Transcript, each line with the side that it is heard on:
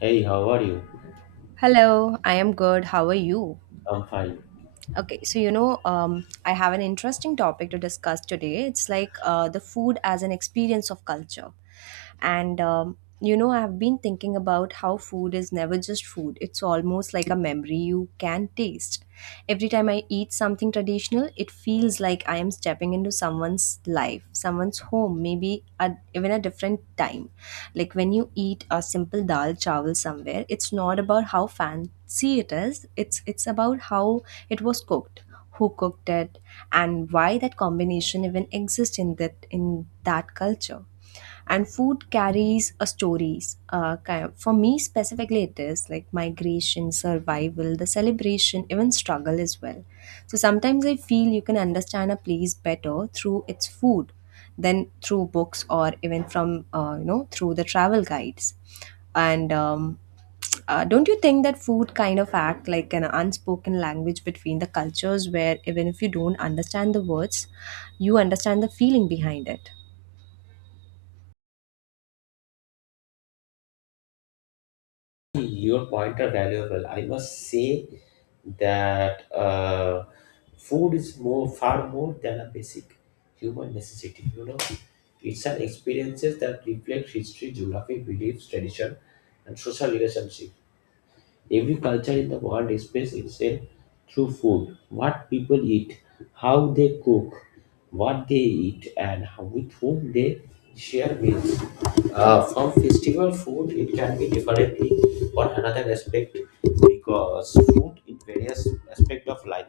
left: Hey, how are you?
right: Hello, I am good. How are you?
left: I'm fine.
right: Okay, so I have an interesting topic to discuss today. It's like the food as an experience of culture. I've been thinking about how food is never just food, it's almost like a memory you can taste. Every time I eat something traditional, it feels like I am stepping into someone's life, someone's home, maybe a even a different time. Like when you eat a simple dal chawal somewhere, it's not about how fancy it is, it's about how it was cooked, who cooked it, and why that combination even exists in that culture. And food carries a stories for me specifically it is like migration, survival, the celebration, even struggle as well. So sometimes I feel you can understand a place better through its food than through books or even from through the travel guides. And Don't you think that food kind of act like an unspoken language between the cultures, where even if you don't understand the words, you understand the feeling behind it?
left: Your point are valuable. I must say that food is more far more than a basic human necessity. You know, it's an experiences that reflect history, geography, beliefs, tradition, and social relationship. Every culture in the world expresses itself through food, what people eat, how they cook, what they eat, and how, with whom they share meals. From festival food, it can be differently or another aspect because food in various aspect of life,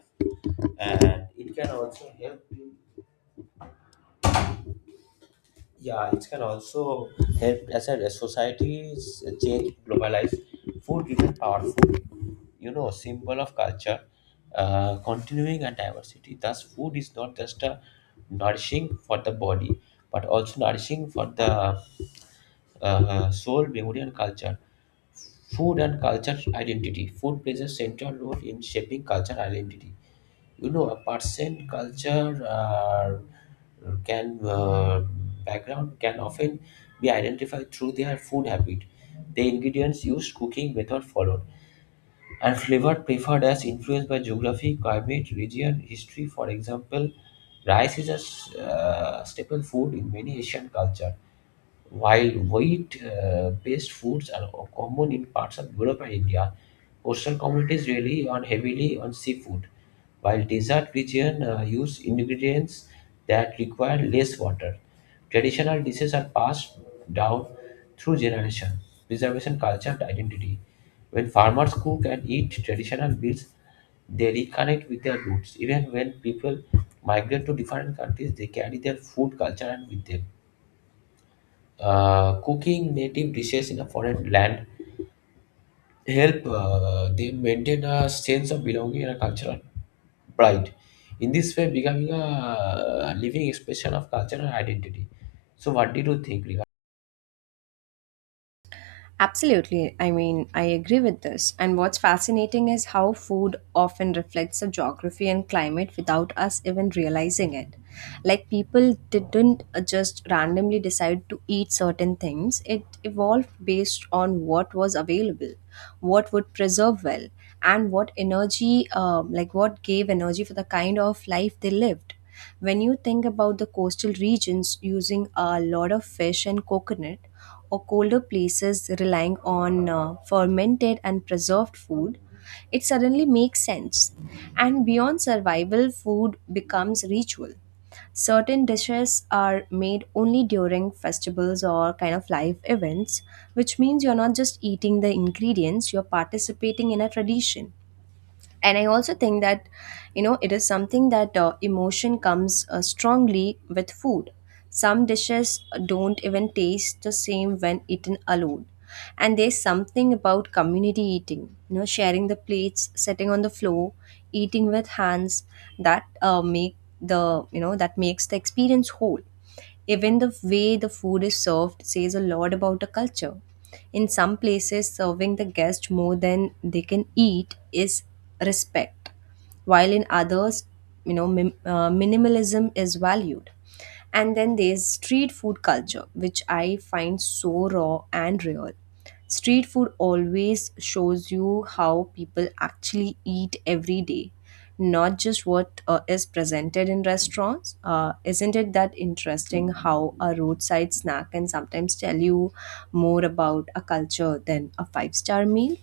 left: and it can also help in. Yeah, it can also help as a society's change globalize. Food remain powerful, you know, symbol of culture, continuing and diversity. Thus, food is not just a nourishing for the body, but also nourishing for the soul, memory, and culture. Food and culture identity. Food plays a central role in shaping culture identity, you know, a person culture can background can often be identified through their food habit, the ingredients used, cooking method followed, and flavor preferred as influenced by geography, climate, region, history. For example, rice is a staple food in many Asian culture, while wheat-based foods are common in parts of Europe and India, coastal communities rely on heavily on seafood, while desert regions use ingredients that require less water. Traditional dishes are passed down through generation, preservation culture and identity. When farmers cook and eat traditional meals, they reconnect with their roots. Even when people migrate to different countries, they carry their food culture and with them. Cooking native dishes in a foreign land help them maintain a sense of belonging and a cultural pride. In this way, becoming a living expression of cultural identity. So, what did you think regarding?
right: Absolutely. I mean, I agree with this. And what's fascinating is how food often reflects the geography and climate without us even realizing it. Like people didn't just randomly decide to eat certain things. It evolved based on what was available, what would preserve well, and what energy, like what gave energy for the kind of life they lived. When you think about the coastal regions using a lot of fish and coconut, or colder places relying on fermented and preserved food, it suddenly makes sense. And beyond survival, food becomes ritual. Certain dishes are made only during festivals or kind of live events, which means you're not just eating the ingredients, you're participating in a tradition. And I also think that, it is something that emotion comes strongly with food. Some dishes don't even taste the same when eaten alone. And there's something about community eating, you know, sharing the plates, sitting on the floor, eating with hands, that make the you know that makes the experience whole. Even the way the food is served says a lot about a culture. In some places, serving the guest more than they can eat is respect, while in others, you know, minimalism is valued. And then there's street food culture, which I find so raw and real. Street food always shows you how people actually eat every day, not just what is presented in restaurants. Isn't it that interesting how a roadside snack can sometimes tell you more about a culture than a five-star meal?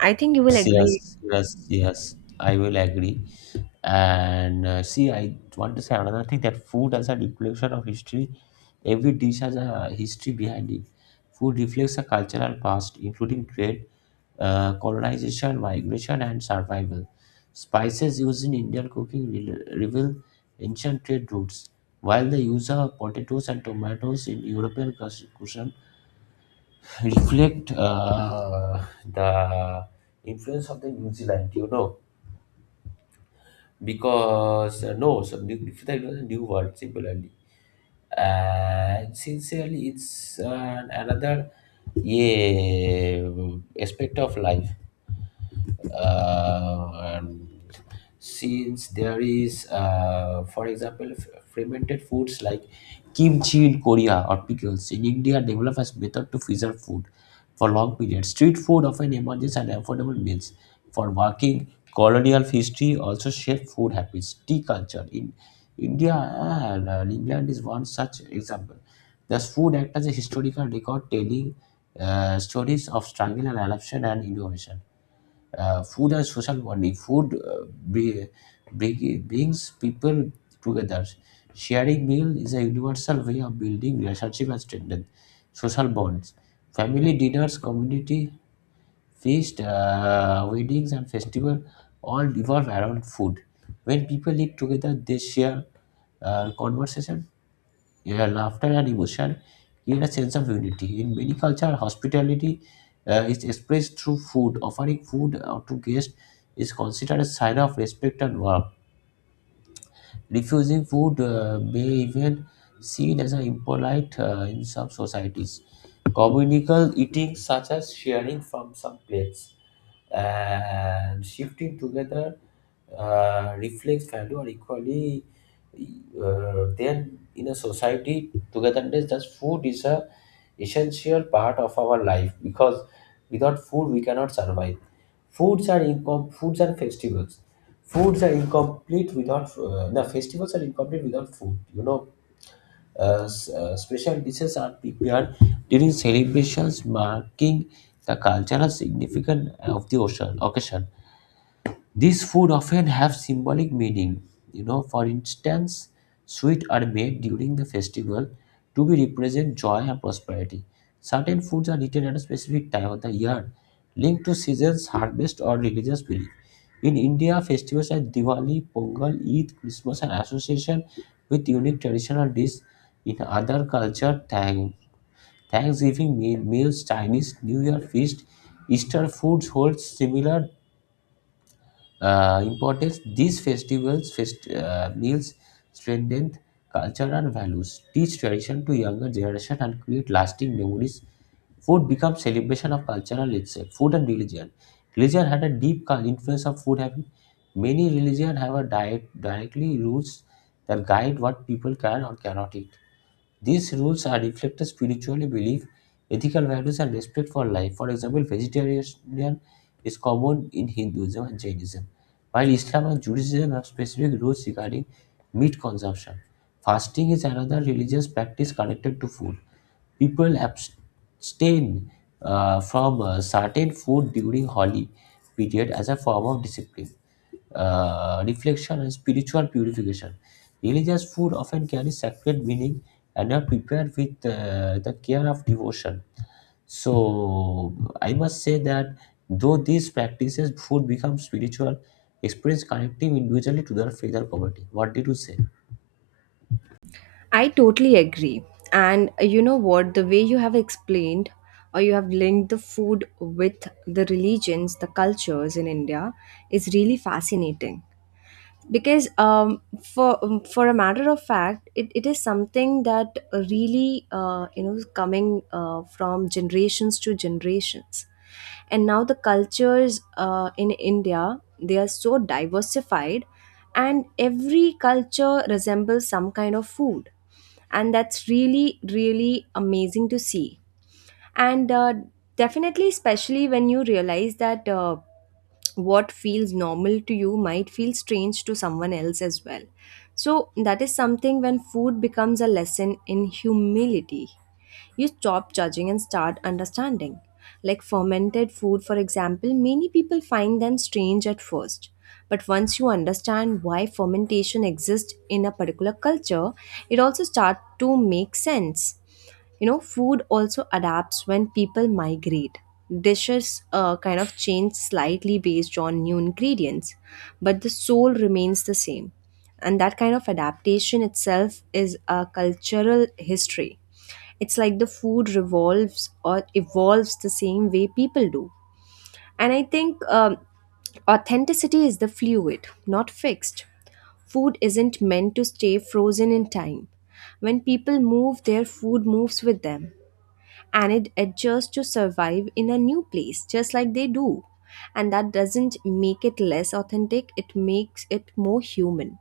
right: I think you will
left: Yes,
right: agree.
left: yes, yes, yes, I will agree. And see, I want to say another thing that food as a reflection of history, every dish has a history behind it. Food reflects a cultural past, including trade, colonization, migration, and survival. Spices used in Indian cooking reveal ancient trade routes, while the use of potatoes and tomatoes in European cuisine reflect the influence of the New Zealand, you know, because no, so New Zealand was a new world similarly, and sincerely, it's another, yeah, aspect of life, and since there is, for example, fermented foods like kimchi in Korea or pickles in India develop as method to preserve food for long periods. Street food often emerges and affordable meals for working. Colonial history also shape food habits. Tea culture in India and England is one such example. Thus, food acts as a historical record telling stories of struggle and adoption and innovation. Food and social bonding. Food brings people together. Sharing meal is a universal way of building relationship and strengthen social bonds. Family dinners, community feast, weddings, and festival all revolve around food. When people eat together, they share conversation, yeah, laughter and emotion create a sense of unity. In many cultures, hospitality is expressed through food. Offering food to guests is considered a sign of respect and warmth. Refusing food may even seen as an impolite in some societies. Communal eating, such as sharing from some plates and shifting together, reflects value are equally. Then, in a society, togetherness, thus food is a essential part of our life because without food, we cannot survive. Foods and festivals. Foods are incomplete without the festivals are incomplete without food. You know, special dishes are prepared during celebrations marking the cultural significance of the occasion. These food often have symbolic meaning. You know, for instance, sweets are made during the festival to be represent joy and prosperity. Certain foods are eaten at a specific time of the year, linked to seasons, harvest, or religious belief. In India, festivals like Diwali, Pongal, Eid, Christmas are association with unique traditional dishes. In other culture, Thanksgiving meals, Chinese New Year feast, Easter foods hold similar importance. These festivals, meals strengthen culture and values, teach tradition to younger generation, and create lasting memories. Food becomes celebration of cultural itself. Food and religion. Religion had a deep influence of food habit. Many religions have a diet directly rules that guide what people can or cannot eat. These rules are reflected spiritually belief, ethical values, and respect for life. For example, vegetarianism is common in Hinduism and Jainism, while Islam and Judaism have specific rules regarding meat consumption. Fasting is another religious practice connected to food. People abstain from certain food during holy period as a form of discipline, reflection, and spiritual purification. Religious food often carries sacred meaning and are prepared with the care of devotion. So I must say that though these practices, food becomes spiritual, experience connecting individually to their faith and community. What did you say?
right: I totally agree. And you know what? The way you have explained or you have linked the food with the religions, the cultures in India is really fascinating. Because for a matter of fact, it is something that really you know is coming from generations to generations, and now the cultures in India they are so diversified, and every culture resembles some kind of food, and that's really really amazing to see. And Definitely, especially when you realize that, what feels normal to you might feel strange to someone else as well. So that is something, when food becomes a lesson in humility, you stop judging and start understanding. Like fermented food, for example, many people find them strange at first. But once you understand why fermentation exists in a particular culture, it also starts to make sense. You know, food also adapts when people migrate. Dishes kind of change slightly based on new ingredients, but the soul remains the same. And that kind of adaptation itself is a cultural history. It's like the food revolves or evolves the same way people do. And I think, authenticity is the fluid, not fixed. Food isn't meant to stay frozen in time. When people move, their food moves with them and it adjusts to survive in a new place, just like they do. And that doesn't make it less authentic, it makes it more human.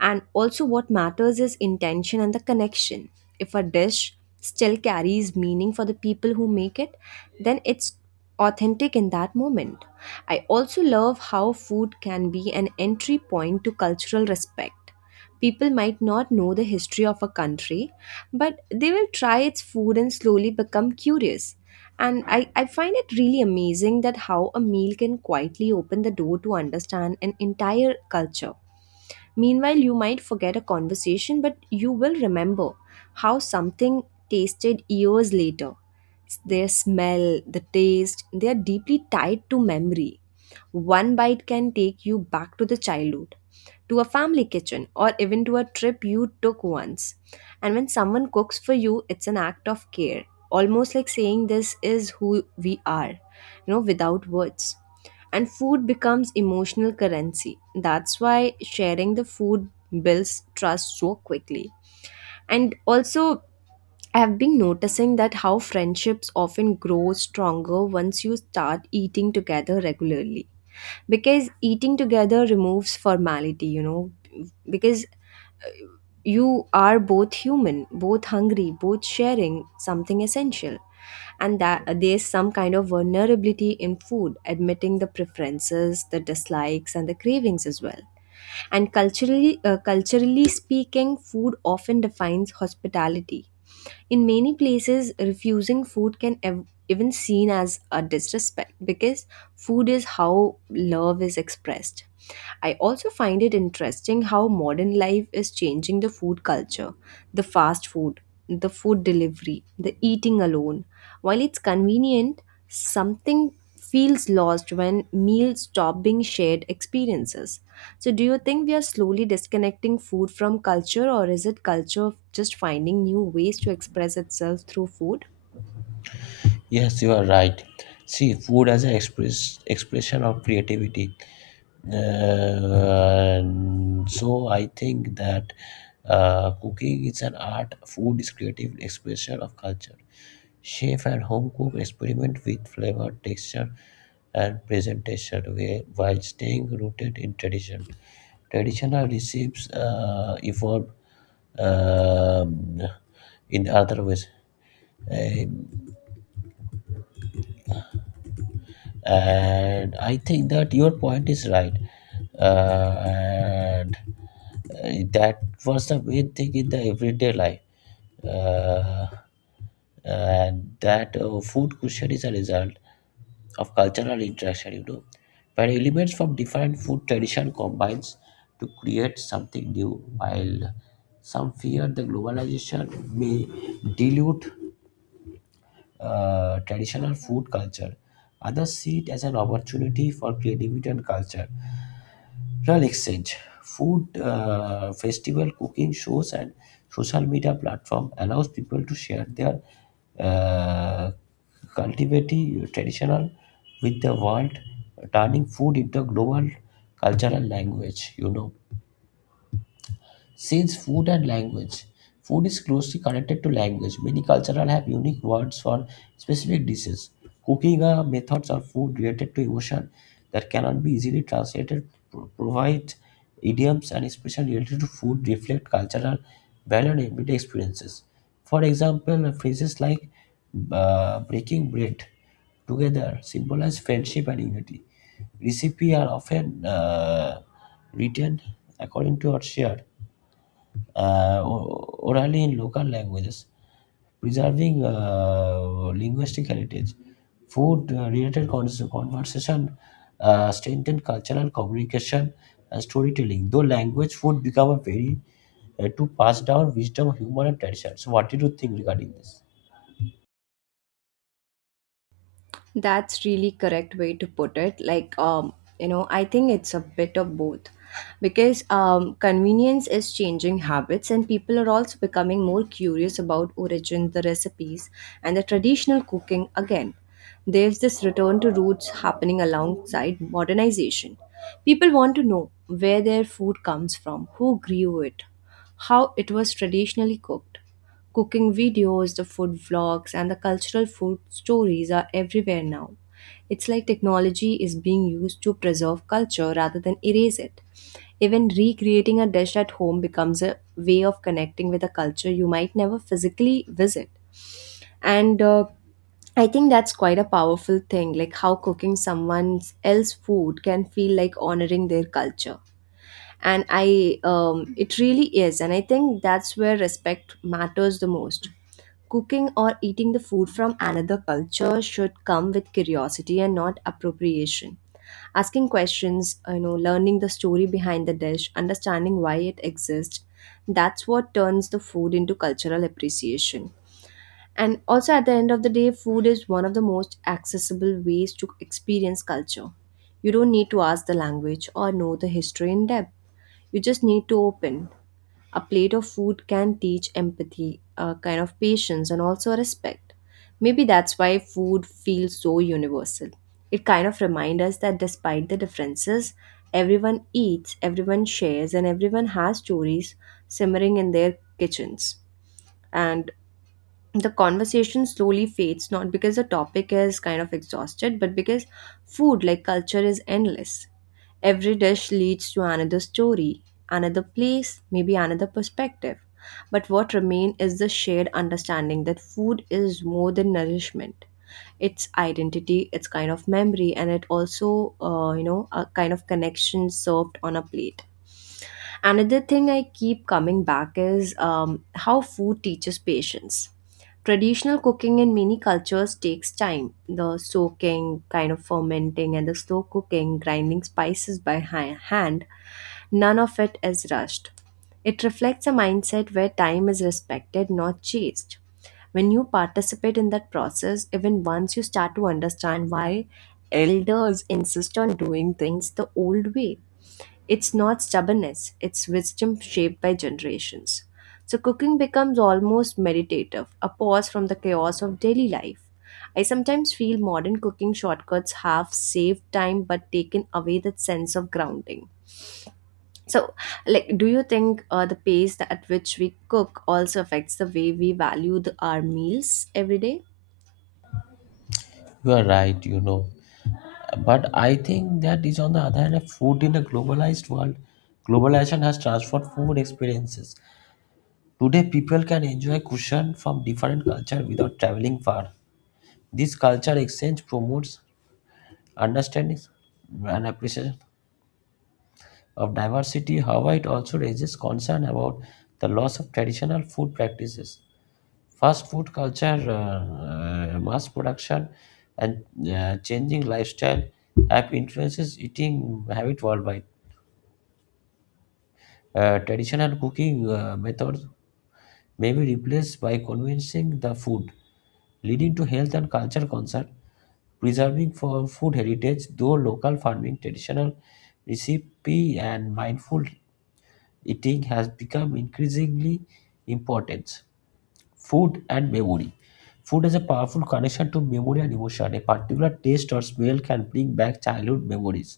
right: And also, what matters is intention and the connection. If a dish still carries meaning for the people who make it, then it's authentic in that moment. I also love how food can be an entry point to cultural respect. People might not know the history of a country, but they will try its food and slowly become curious. And I find it really amazing that how a meal can quietly open the door to understand an entire culture. Meanwhile, you might forget a conversation, but you will remember how something tasted years later. Their smell, the taste, they are deeply tied to memory. One bite can take you back to the childhood, to a family kitchen, or even to a trip you took once. And when someone cooks for you, it's an act of care, almost like saying, "This is who we are," you know, without words. And food becomes emotional currency. That's why sharing the food builds trust so quickly. And also, I have been noticing that how friendships often grow stronger once you start eating together regularly, because eating together removes formality, you know, because you are both human, both hungry, both sharing something essential. And that there's some kind of vulnerability in food, admitting the preferences, the dislikes, and the cravings as well. And culturally, culturally speaking, food often defines hospitality. In many places, refusing food can even seen as a disrespect, because food is how love is expressed. I also find it interesting how modern life is changing the food culture, the fast food, the food delivery, the eating alone. While it's convenient, something feels lost when meals stop being shared experiences. So, do you think we are slowly disconnecting food from culture, or is it culture just finding new ways to express itself through food?
left: Yes, you are right. See, food as an expression of creativity. Uh, so I think that cooking is an art. Food is creative expression of culture. Chef and home cook experiment with flavor, texture, and presentation while staying rooted in tradition. Traditional recipes evolve um, in other ways. Uh, and I think that your point is right, and that was the main thing in the everyday life, uh, and that food cuisine is a result of cultural interaction, you know, where elements from different food tradition combines to create something new, while some fear the globalization may dilute traditional food culture. Others see it as an opportunity for creativity and culture. Cultural exchange, food festival, cooking shows, and social media platform allows people to share their uh, cultivating traditional with the world, turning food into a global cultural language, you know. Since food and language, food is closely connected to language. Many cultures have unique words for specific dishes. Cooking methods or food related to emotion that cannot be easily translated provide idioms and expressions related to food reflect cultural value and everyday experiences. For example, phrases like breaking bread together symbolize friendship and unity. Recipe are often written according to or shared orally in local languages, preserving linguistic heritage. Food related conversation strengthen cultural communication and storytelling. Though language, food become a very to pass down wisdom, humor, and tradition. So, what did you think regarding this?
right: That's really correct way to put it. Like, you know, I think it's a bit of both, because convenience is changing habits, and people are also becoming more curious about origin, the recipes, and the traditional cooking again. There's this return to roots happening alongside modernization. People want to know where their food comes from, who grew it, how it was traditionally cooked. Cooking videos, the food vlogs, and the cultural food stories are everywhere now. It's like technology is being used to preserve culture rather than erase it. Even recreating a dish at home becomes a way of connecting with a culture you might never physically visit. And I think that's quite a powerful thing, like how cooking someone else's food can feel like honoring their culture. And it really is. And I think that's where respect matters the most. Cooking or eating the food from another culture should come with curiosity and not appropriation. Asking questions, you know, learning the story behind the dish, understanding why it exists, that's what turns the food into cultural appreciation. And also, at the end of the day, food is one of the most accessible ways to experience culture. You don't need to ask the language or know the history in depth. You just need to open. A plate of food can teach empathy, a kind of patience, and also respect. Maybe that's why food feels so universal. It kind of reminds us that despite the differences, everyone eats, everyone shares, and everyone has stories simmering in their kitchens. And the conversation slowly fades, not because the topic is kind of exhausted, but because food, like culture, is endless. Every dish leads to another story, another place, maybe another perspective. But what remains is the shared understanding that food is more than nourishment. It's identity, it's kind of memory, and it also, a kind of connection served on a plate. Another thing I keep coming back is, how food teaches patience. Traditional cooking in many cultures takes time. The soaking, kind of fermenting, and the slow cooking, grinding spices by hand, none of it is rushed. It reflects a mindset where time is respected, not chased. When you participate in that process, even once, you start to understand why elders insist on doing things the old way. It's not stubbornness, it's wisdom shaped by generations. So cooking becomes almost meditative, a pause from the chaos of daily life. I sometimes feel modern cooking shortcuts have saved time but taken away that sense of grounding. So, like, do you think the pace at which we cook also affects the way we value our meals every day?
left: You are right, you know. But I think that is on the other hand, food in a globalized world, globalization has transformed food experiences. Today people can enjoy cuisine from different culture without traveling far. This culture exchange promotes understanding and appreciation of diversity. However, it also raises concern about the loss of traditional food practices. Fast food culture, mass production, and changing lifestyle have influences eating habit worldwide. Traditional cooking methods may be replaced by convincing the food, leading to health and culture concern. Preserving for food heritage though local farming, traditional recipe, and mindful eating has become increasingly important. Food and memory. Food has a powerful connection to memory and emotion. A particular taste or smell can bring back childhood memories,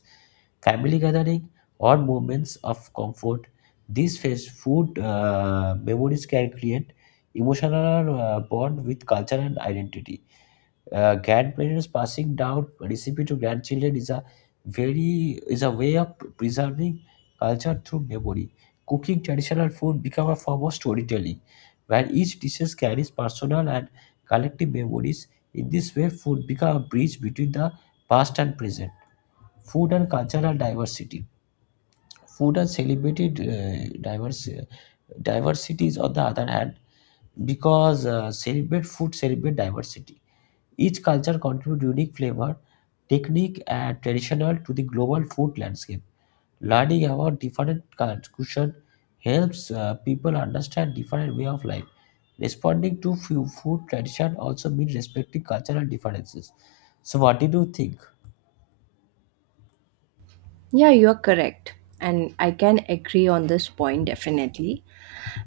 left: family gathering, or moments of comfort. These face food memories can create emotional bond with culture and identity. Grandparents passing down recipe to grandchildren is a way of preserving culture through memory. Cooking traditional food become a form of storytelling, where each dishes carries personal and collective memories. In this way, food become a bridge between the past and present. Food and cultural diversity. Food and celebrated diversities on the other hand, because celebrate diversity. Each culture contributes unique flavor, technique, and traditional to the global food landscape. Learning about different cuisine helps people understand different way of life. Responding to few food tradition also means respecting cultural differences. So, what did you think?
right: Yeah, you're correct. And I can agree on this point definitely.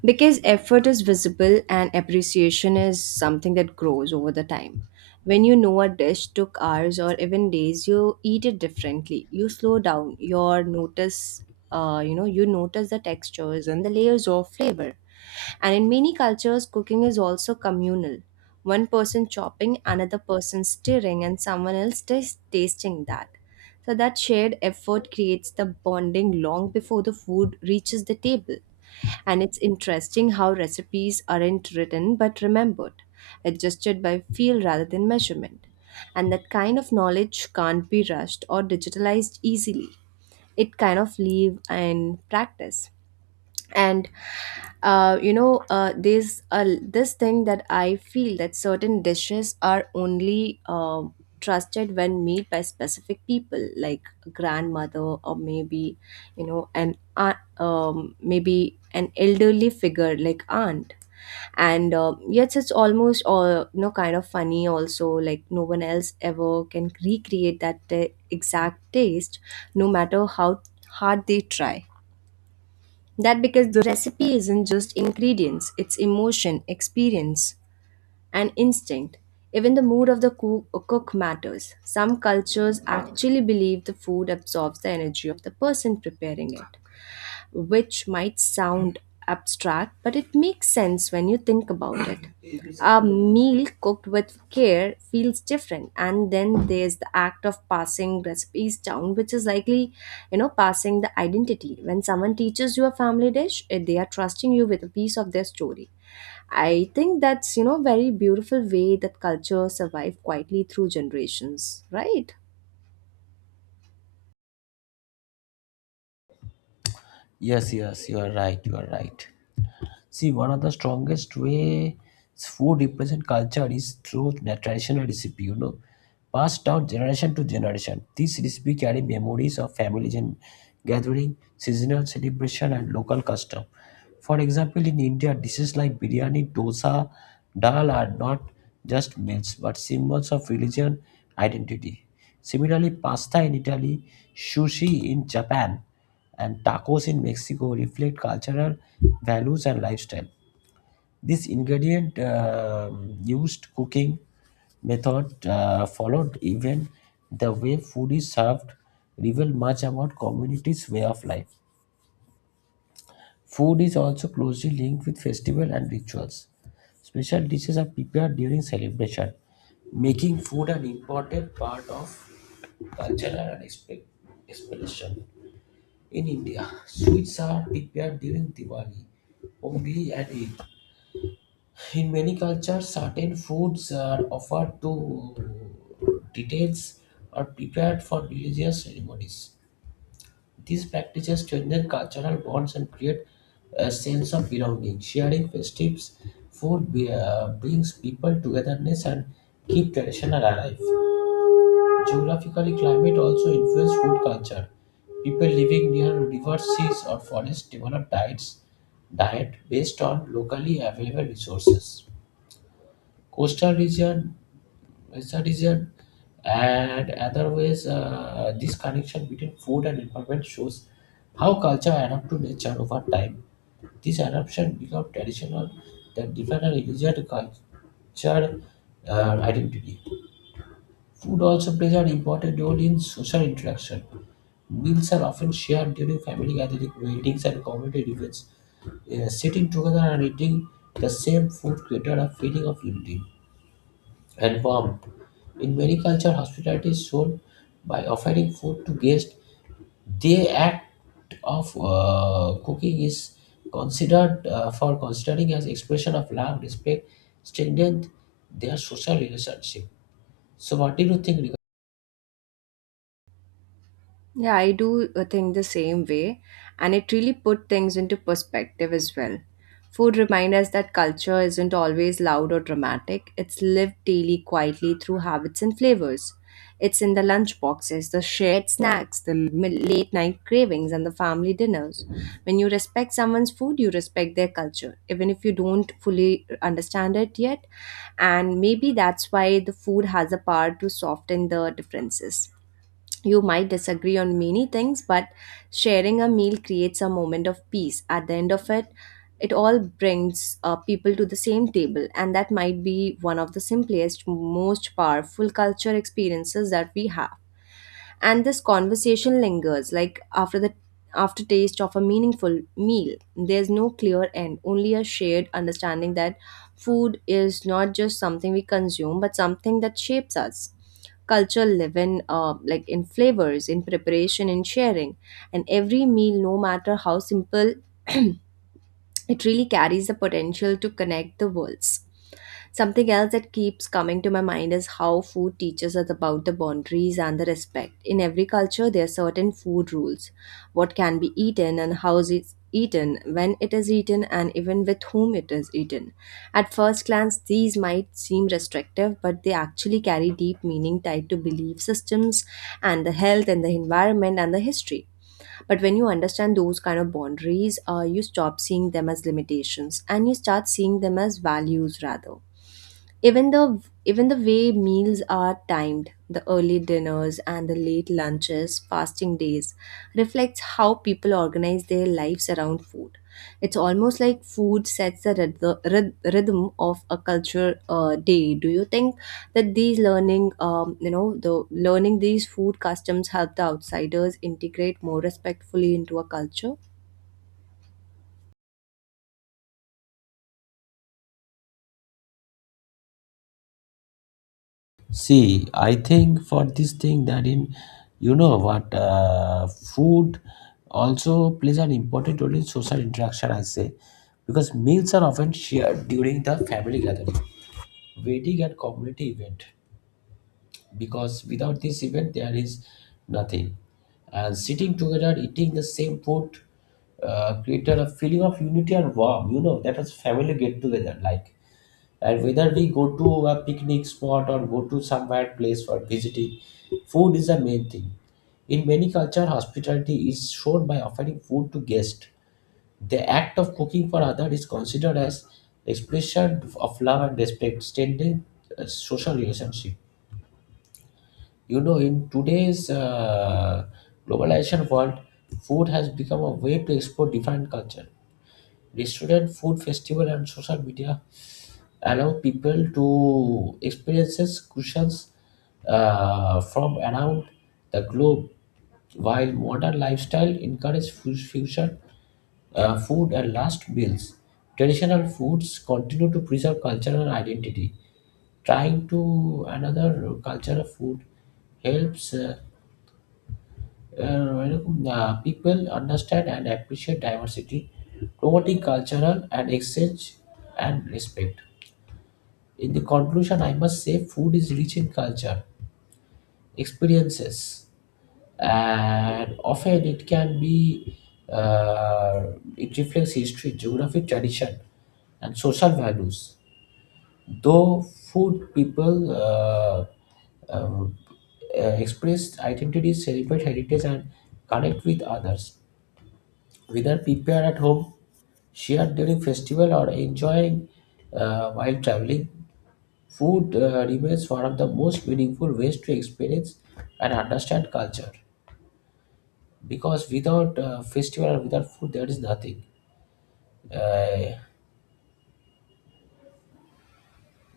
right: Because effort is visible and appreciation is something that grows over the time. When you know a dish took hours or even days, you eat it differently. You slow down, your notice you notice the textures and the layers of flavor. And in many cultures, cooking is also communal. One person chopping, another person stirring, and someone else tasting that. So that shared effort creates the bonding long before the food reaches the table. And it's interesting how recipes aren't written but remembered, adjusted by feel rather than measurement. And that kind of knowledge can't be rushed or digitalized easily. It kind of live and practice and there's a this thing that I feel that certain dishes are only trusted when made by specific people, like a grandmother, or maybe an aunt, maybe an elderly figure like aunt. And Yet it's almost kind of funny also, like no one else ever can recreate that exact taste no matter how hard they try. That because the recipe isn't just ingredients, it's emotion, experience, and instinct. Even the mood of the cook matters. Some cultures actually believe the food absorbs the energy of the person preparing it, which might sound abstract, but it makes sense when you think about it. A meal cooked with care feels different, and then there's the act of passing recipes down, which is likely, you know, passing the identity. When someone teaches you a family dish, eh, they are trusting you with a piece of their story. I think that's, you know, very beautiful way that culture survive quietly through generations, right?
left: Yes, yes, you are right. You are right. See, one of the strongest ways food represent culture is through the traditional recipe, you know, passed down generation to generation. These recipe carry memories of families and gathering, seasonal celebration, and local custom. For example, in India, dishes like biryani, dosa, dal are not just meals but symbols of religion identity. Similarly, pasta in Italy, sushi in Japan, and tacos in Mexico reflect cultural values and lifestyle. This ingredient used cooking method followed, even the way food is served, reveal much about communities' way of life. Food is also closely linked with festival and rituals. Special dishes are prepared during celebration, making food an important part of cultural and expression. In India, sweets are prepared during Diwali, Ongi, and Eid. In many cultures, certain foods are offered to deities or prepared for religious ceremonies. These practices strengthen cultural bonds and create a sense of belonging. Sharing festives food brings people togetherness and keep tradition alive. Geographically climate also influences food culture. People living near rivers, seas, or forests develop diet based on locally available resources. Coastal region, western region, and other ways, this connection between food and environment shows how culture adapt to nature over time. This adaptation become traditional that define a religion culture identity. Food also plays an important role in social interaction. Meals are often shared during family gatherings, weddings, and community events. Sitting together and eating the same food created a feeling of unity and warmth. In many cultures, hospitality is shown by offering food to guests. The act of cooking is considered for considering as expression of love, respect, strengthen their social relationship. So, what do you think?
right: Yeah, I do think the same way, and it really put things into perspective as well. Food reminds us that culture isn't always loud or dramatic. It's lived daily quietly through habits and flavors. It's in the lunch boxes, the shared snacks, the late night cravings, and the family dinners. When you respect someone's food, you respect their culture, even if you don't fully understand it yet. And maybe that's why the food has a power to soften the differences. You might disagree on many things, but sharing a meal creates a moment of peace. At the end of it, it all brings people to the same table, and that might be one of the simplest, most powerful culture experiences that we have. And this conversation lingers like after the aftertaste of a meaningful meal. There's no clear end, only a shared understanding that food is not just something we consume but something that shapes us. Culture live in, like in flavors, in preparation, in sharing, and every meal, no matter how simple, it really carries the potential to connect the worlds. Something else that keeps coming to my mind is how food teaches us about the boundaries and the respect. In every culture, there are certain food rules: what can be eaten and how it's eaten, when it is eaten, and even with whom it is eaten. At first glance, these might seem restrictive, but they actually carry deep meaning tied to belief systems and the health and the environment and the history. But when you understand those kind of boundaries, you stop seeing them as limitations and you start seeing them as values rather. Even the even the way meals are timed, the early dinners and the late lunches, fasting days, reflects how people organize their lives around food. It's almost like food sets the rhythm of a culture day. Do you think that these learning, the learning these food customs, help the outsiders integrate more respectfully into a culture?
left: See, I think for this thing that in, you know what, food also plays an important role in social interaction, I say, because meals are often shared during the family gathering, wedding, and community event, because without this event there is nothing. And sitting together, eating the same food, created a feeling of unity and warmth, you know, that was family get together, like, and whether we go to a picnic spot or go to some somewhere place for visiting, food is the main thing. In many cultures, hospitality is shown by offering food to guests. The act of cooking for others is considered as expression of love and respect, strengthening social relationship. You know, in today's globalization world, food has become a way to explore different culture. Restaurant food festival and social media allow people to experiences cushions from around the globe. While modern lifestyle encourage fusion food and last meals, traditional foods continue to preserve cultural identity. Trying to another cultural food helps people understand and appreciate diversity, promoting cultural and exchange and respect. In the conclusion, I must say food is rich in culture, experiences, and often it can be, uh, it reflects history, geography, tradition, and social values. Though food people um, express identity, celebrate heritage, and connect with others, whether people are at home, share during festival, or enjoying while traveling, food remains one of the most meaningful ways to experience and understand culture, because without festival or without food, there is nothing. Uh,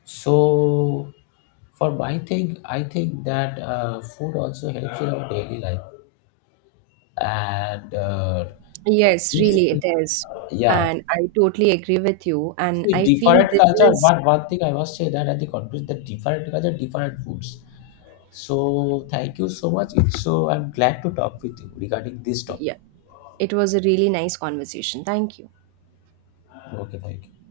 left: so, for my thing, I think that food also helps in our daily life. And for
right: Yes,
left: this
right: really,
left: thing,
right: it is.
left: yeah.
right: And I totally agree with you. And
left: See,
right: I feel
left: different
right: this
left: culture,
right: is,
left: but one thing I must say that at the conference, the different culture, different foods. So, thank you so much. It's so I'm glad to talk with you regarding this topic.
right: yeah, it was a really nice conversation. Thank you.
left: Okay, thank you.